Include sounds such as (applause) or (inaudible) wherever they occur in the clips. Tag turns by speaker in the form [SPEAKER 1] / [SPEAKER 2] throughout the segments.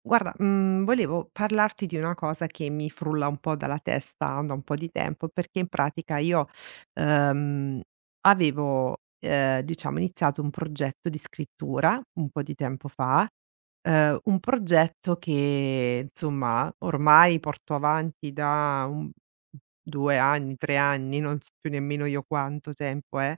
[SPEAKER 1] Guarda, volevo parlarti di una cosa che mi frulla un po' dalla testa da un po' di tempo, perché in pratica io, ehm, avevo, diciamo iniziato un progetto di scrittura un po' di tempo fa un progetto che insomma ormai porto avanti da un 2 anni, 3 anni, non so più nemmeno io quanto tempo è,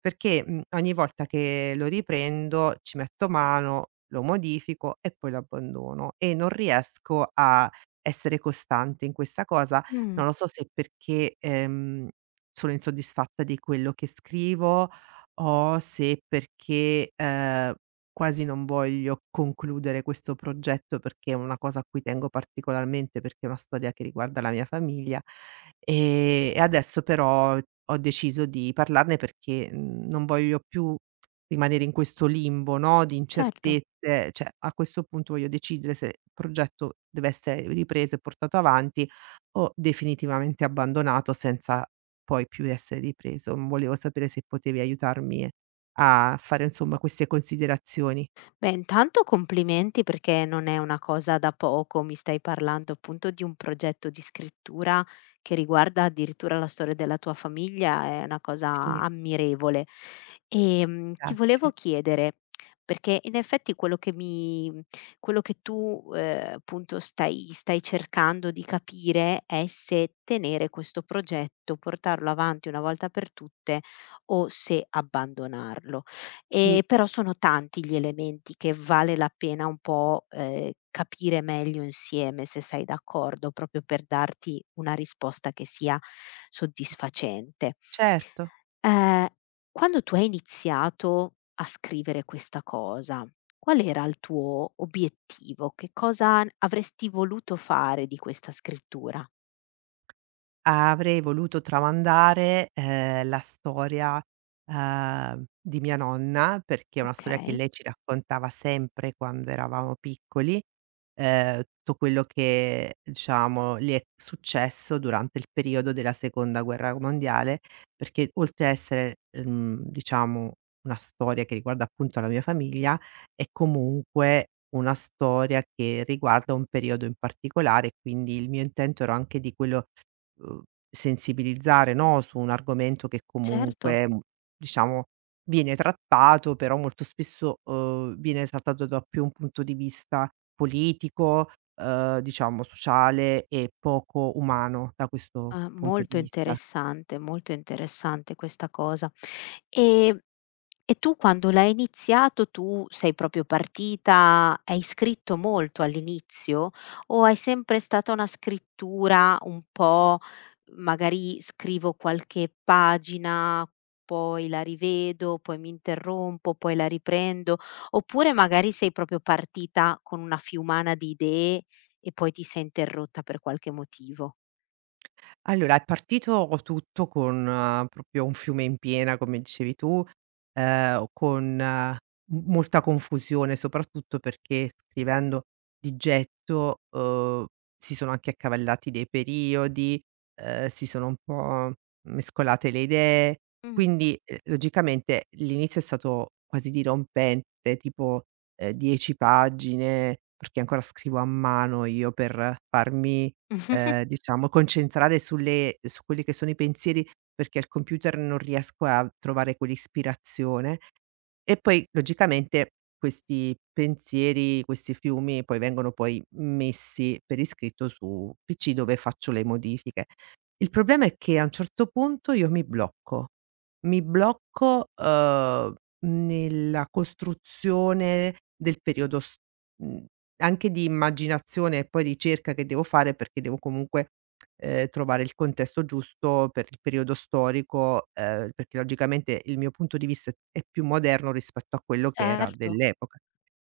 [SPEAKER 1] perché, ogni volta che lo riprendo ci metto mano, lo modifico e poi lo abbandono e non riesco a essere costante in questa cosa.
[SPEAKER 2] Mh,
[SPEAKER 1] Non lo so se perché, sono insoddisfatta di quello che scrivo o se perché, quasi non voglio concludere questo progetto perché è una cosa a cui tengo particolarmente, perché è una storia che riguarda la mia famiglia. E adesso però ho deciso di parlarne perché, non voglio più rimanere in questo limbo, no, di
[SPEAKER 2] certo.
[SPEAKER 1] incertezze, cioè a questo punto voglio decidere se il progetto deve essere ripreso e portato avanti o definitivamente abbandonato senza poi più essere ripreso. Volevo sapere se potevi aiutarmi a fare insomma queste considerazioni.
[SPEAKER 2] Beh, intanto complimenti perché non è una cosa da poco, mi stai parlando appunto di un progetto di scrittura che riguarda addirittura la storia della tua famiglia, è una cosa
[SPEAKER 1] Sì,
[SPEAKER 2] ammirevole. Ti volevo
[SPEAKER 1] grazie.
[SPEAKER 2] chiedere, perché in effetti quello che tu, appunto stai cercando di capire è se tenere questo progetto, portarlo avanti una volta per tutte o se abbandonarlo.
[SPEAKER 1] Sì,
[SPEAKER 2] Però sono tanti gli elementi che vale la pena un po', capire meglio insieme, se sei d'accordo, proprio per darti una risposta che sia soddisfacente.
[SPEAKER 1] certo.
[SPEAKER 2] Ehm, Quando tu hai iniziato a scrivere questa cosa, qual era il tuo obiettivo? Che cosa avresti voluto fare di questa scrittura?
[SPEAKER 1] Avrei voluto tramandare, la storia, di mia nonna, perché è una storia che
[SPEAKER 2] Okay,
[SPEAKER 1] lei ci raccontava sempre quando eravamo piccoli, tutto quello che diciamo le è successo durante il periodo della seconda guerra mondiale, perché oltre a essere, diciamo una storia che riguarda appunto la mia famiglia, è comunque una storia che riguarda un periodo in particolare, quindi il mio intento era anche di quello uhm, sensibilizzare, no, su un argomento che
[SPEAKER 2] certo.
[SPEAKER 1] comunque, diciamo viene trattato, però molto spesso, viene trattato da più un punto di vista politico, diciamo sociale e poco umano da questo
[SPEAKER 2] Ah,
[SPEAKER 1] punto di vista.
[SPEAKER 2] molto interessante questa cosa. E tu quando l'hai iniziato, tu sei proprio partita hai scritto molto all'inizio, o è sempre stata una scrittura un po' magari scrivo qualche pagina, poi la rivedo, poi mi interrompo, poi la riprendo, oppure magari sei proprio partita con una fiumana di idee e poi ti sei interrotta per qualche motivo?
[SPEAKER 1] Allora, è partito tutto con proprio un fiume in piena, come dicevi tu, con m molta confusione, soprattutto perché scrivendo di getto, si sono anche accavallati dei periodi, si sono un po' mescolate le idee,
[SPEAKER 2] Mh.
[SPEAKER 1] quindi, logicamente l'inizio è stato quasi dirompente, tipo, 10 pagine, perché ancora scrivo a mano io per farmi. Ehm,
[SPEAKER 2] (laughs)
[SPEAKER 1] diciamo concentrare sulle su quelli che sono i pensieri, perché al computer non riesco a trovare quell'ispirazione e poi logicamente questi pensieri, questi fiumi poi vengono poi messi per iscritto su PC dove faccio le modifiche. Il problema è che a un certo punto io mi blocco. Mi blocco, nella costruzione del periodo mhmm, anche di immaginazione e poi ricerca che devo fare perché devo comunque trovare il contesto giusto per il periodo storico, perché logicamente il mio punto di vista è più moderno rispetto a quello che era
[SPEAKER 2] Certo.
[SPEAKER 1] dell'epoca.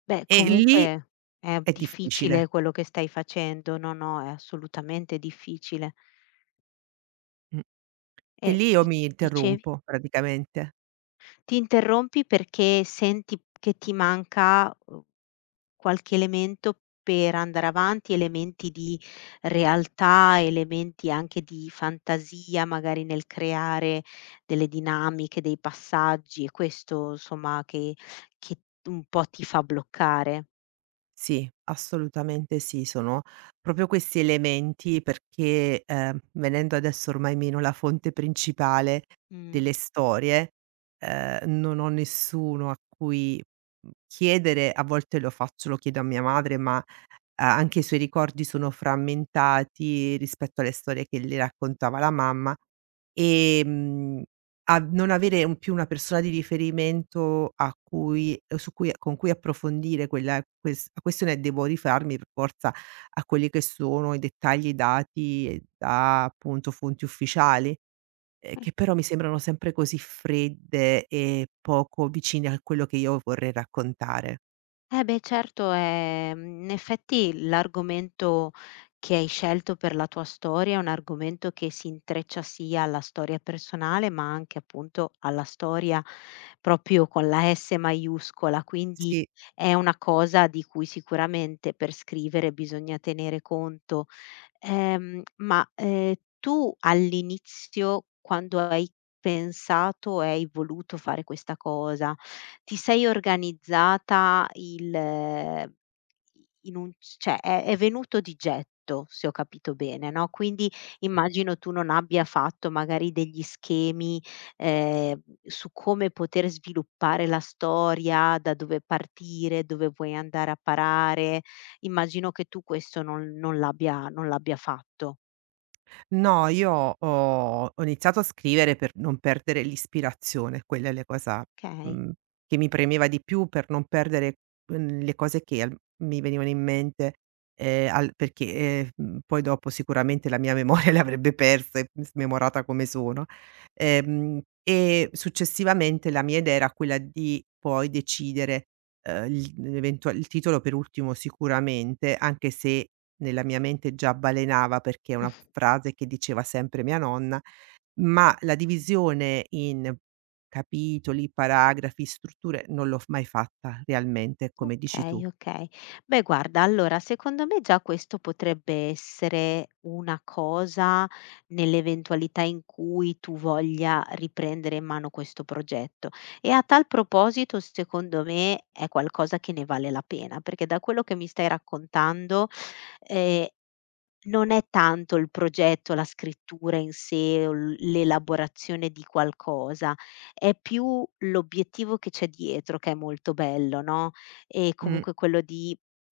[SPEAKER 2] Beh,
[SPEAKER 1] E lì
[SPEAKER 2] comunque è
[SPEAKER 1] è
[SPEAKER 2] difficile
[SPEAKER 1] difficile.
[SPEAKER 2] quello che stai facendo. No, no, è assolutamente difficile.
[SPEAKER 1] Mh. E
[SPEAKER 2] E
[SPEAKER 1] lì io
[SPEAKER 2] di
[SPEAKER 1] mi
[SPEAKER 2] Dicevi?
[SPEAKER 1] interrompo praticamente.
[SPEAKER 2] Ti interrompi perché senti che ti manca, qualche elemento per andare avanti, elementi di realtà, elementi anche di fantasia, magari nel creare delle dinamiche, dei passaggi, è questo, insomma, che un po' ti fa bloccare?
[SPEAKER 1] Sì, assolutamente sì, sono proprio questi elementi perché, venendo adesso ormai meno la fonte principale
[SPEAKER 2] Mh.
[SPEAKER 1] delle storie, non ho nessuno a cui, chiedere, a volte lo faccio, lo chiedo a mia madre, ma A anche i suoi ricordi sono frammentati rispetto alle storie che le raccontava la mamma, ehm, a non avere un più una persona di riferimento a cui su cui con cui approfondire quella questione, devo rifarmi per forza a quelli che sono i dettagli dati da, appunto, fonti ufficiali, che però mi sembrano sempre così fredde e poco vicine a quello che io vorrei raccontare.
[SPEAKER 2] Eh beh certo, in effetti l'argomento che hai scelto per la tua storia è un argomento che si intreccia sia alla storia personale, ma anche appunto alla storia proprio con la S maiuscola, quindi
[SPEAKER 1] Sì.
[SPEAKER 2] è una cosa di cui sicuramente per scrivere bisogna tenere conto. Tu all'inizio quando hai pensato e hai voluto fare questa cosa? Ti sei organizzata il in un c cioè è venuto di getto, se ho capito bene, no, quindi immagino tu non abbia fatto magari degli schemi, su come poter sviluppare la storia, da dove partire, dove vuoi andare a parare. Immagino che tu questo non l'abbia non l'abbia fatto.
[SPEAKER 1] No, io ho ho iniziato a scrivere per non perdere l'ispirazione, quella è la cosa,
[SPEAKER 2] Okay.
[SPEAKER 1] mhmm, che mi premeva di più per non perdere, le cose che al mi venivano in mente, poi dopo sicuramente la mia memoria (laughs) le avrebbe perse, smemorata come sono. E successivamente la mia idea era quella di poi decidere, il titolo per ultimo sicuramente, anche se nella mia mente già balenava perché è una
[SPEAKER 2] (laughs)
[SPEAKER 1] frase che diceva sempre mia nonna, ma la divisione in capitoli, paragrafi, strutture non l'ho f mai fatta realmente, come dici tu.
[SPEAKER 2] Okay, okay. Beh guarda, allora secondo me già questo potrebbe essere una cosa nell'eventualità in cui tu voglia riprendere in mano questo progetto e a tal proposito secondo me è qualcosa che ne vale la pena, perché da quello che mi stai raccontando, ehm non è tanto il progetto, la scrittura in sé o l'elaborazione di qualcosa, è più l'obiettivo che c'è dietro che è molto bello, no, e
[SPEAKER 1] Mh.
[SPEAKER 2] comunque quello di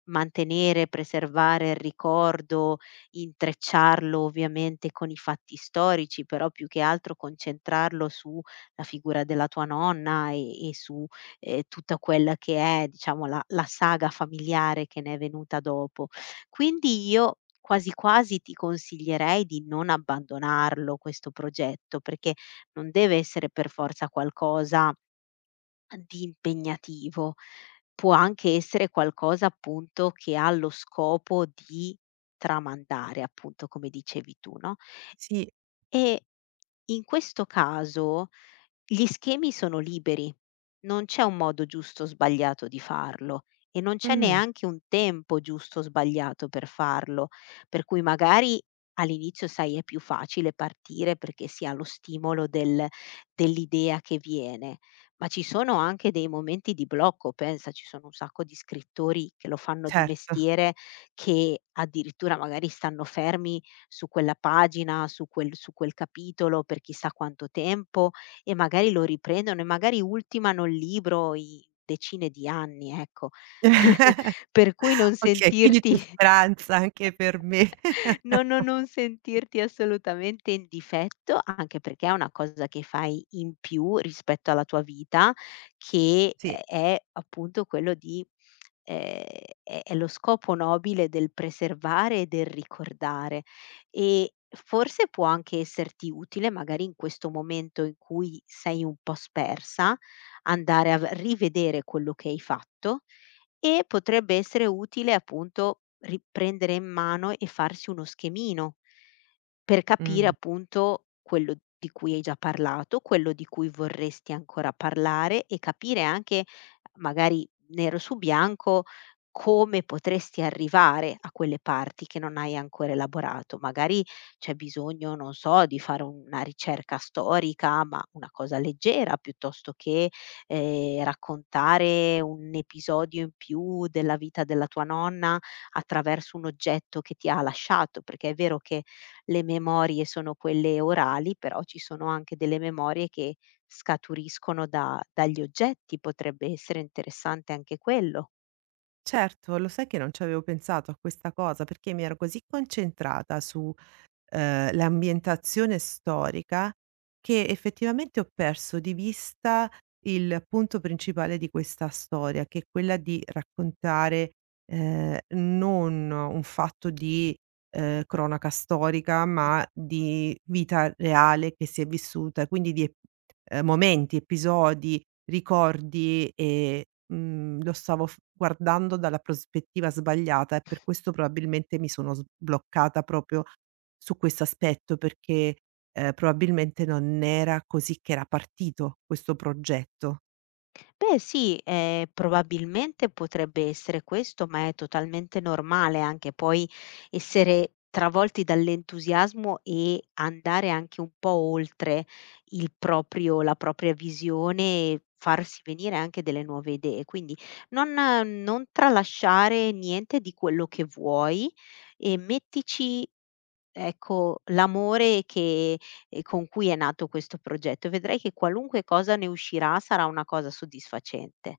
[SPEAKER 2] mantenere, preservare il ricordo, intrecciarlo ovviamente con i fatti storici, però più che altro concentrarlo sulla figura della tua nonna e su, tutta quella che è, diciamo, la saga familiare che ne è venuta dopo. Quindi io quasi quasi ti consiglierei di non abbandonarlo questo progetto, perché non deve essere per forza qualcosa di impegnativo, può anche essere qualcosa appunto che ha lo scopo di tramandare, appunto come dicevi tu, no?
[SPEAKER 1] Sì.
[SPEAKER 2] E in questo caso gli schemi sono liberi, non c'è un modo giusto o sbagliato di farlo e non c'è
[SPEAKER 1] Mh.
[SPEAKER 2] neanche un tempo giusto o sbagliato per farlo, per cui magari all'inizio, sai, è più facile partire perché si ha lo stimolo dell'idea che viene, ma ci sono anche dei momenti di blocco. Pensa, ci sono un sacco di scrittori che lo fanno di
[SPEAKER 1] Certo.
[SPEAKER 2] mestiere, che addirittura magari stanno fermi su quella pagina, su quel capitolo per chissà quanto tempo e magari lo riprendono e magari ultimano il libro in decine di anni, ecco. (laughs)
[SPEAKER 1] (laughs)
[SPEAKER 2] Per cui non
[SPEAKER 1] Okay, quindi c'è
[SPEAKER 2] sentirti
[SPEAKER 1] speranza anche per me. (laughs)
[SPEAKER 2] No, no, non sentirti assolutamente in difetto, anche perché è una cosa che fai in più rispetto alla tua vita, che
[SPEAKER 1] Sì.
[SPEAKER 2] è appunto quello di ehm, è lo scopo nobile del preservare e del ricordare. E forse può anche esserti utile, magari in questo momento in cui sei un po' spersa, andare a v rivedere quello che hai fatto e potrebbe essere utile appunto riprendere in mano e farsi uno schemino. Per capire
[SPEAKER 1] Mh.
[SPEAKER 2] appunto quello di cui hai già parlato, quello di cui vorresti ancora parlare e capire anche magari nero su bianco come potresti arrivare a quelle parti che non hai ancora elaborato. Magari c'è bisogno, non so, di fare una ricerca storica, ma una cosa leggera, piuttosto che raccontare un episodio in più della vita della tua nonna attraverso un oggetto che ti ha lasciato, perché è vero che le memorie sono quelle orali, però ci sono anche delle memorie che scaturiscono da dagli oggetti, potrebbe essere interessante anche quello.
[SPEAKER 1] Certo, lo sai che non ci avevo pensato a questa cosa, perché mi ero così concentrata su l'ambientazione storica, che effettivamente ho perso di vista il punto principale di questa storia, che è quella di raccontare, non un fatto di, cronaca storica, ma di vita reale che si è vissuta, quindi di ep momenti, episodi, ricordi e lo stavo f guardando dalla prospettiva sbagliata e per questo probabilmente mi sono sbloccata proprio su questo aspetto perché, probabilmente non era così che era partito questo progetto.
[SPEAKER 2] Beh sì, probabilmente potrebbe essere questo, ma è totalmente normale anche poi essere travolti dall'entusiasmo e andare anche un po' oltre il proprio la propria visione e farsi venire anche delle nuove idee. Quindi non non tralasciare niente di quello che vuoi e mettici, ecco, l'amore che con cui è nato questo progetto e vedrai che qualunque cosa ne uscirà sarà una cosa soddisfacente.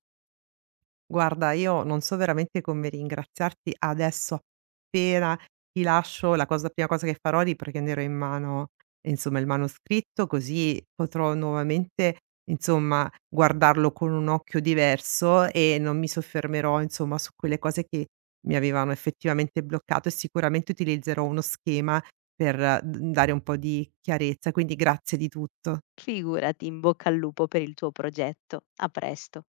[SPEAKER 1] Guarda, io non so veramente come ringraziarti adesso, appena ti lascio la cosa prima cosa che farò è riprenderò in mano, insomma, il manoscritto, così potrò nuovamente, insomma, guardarlo con un occhio diverso e non mi soffermerò, insomma, su quelle cose che mi avevano effettivamente bloccato e sicuramente utilizzerò uno schema per, d dare un po' di chiarezza. Quindi grazie di tutto.
[SPEAKER 2] Figurati, in bocca al lupo per il tuo progetto. A presto.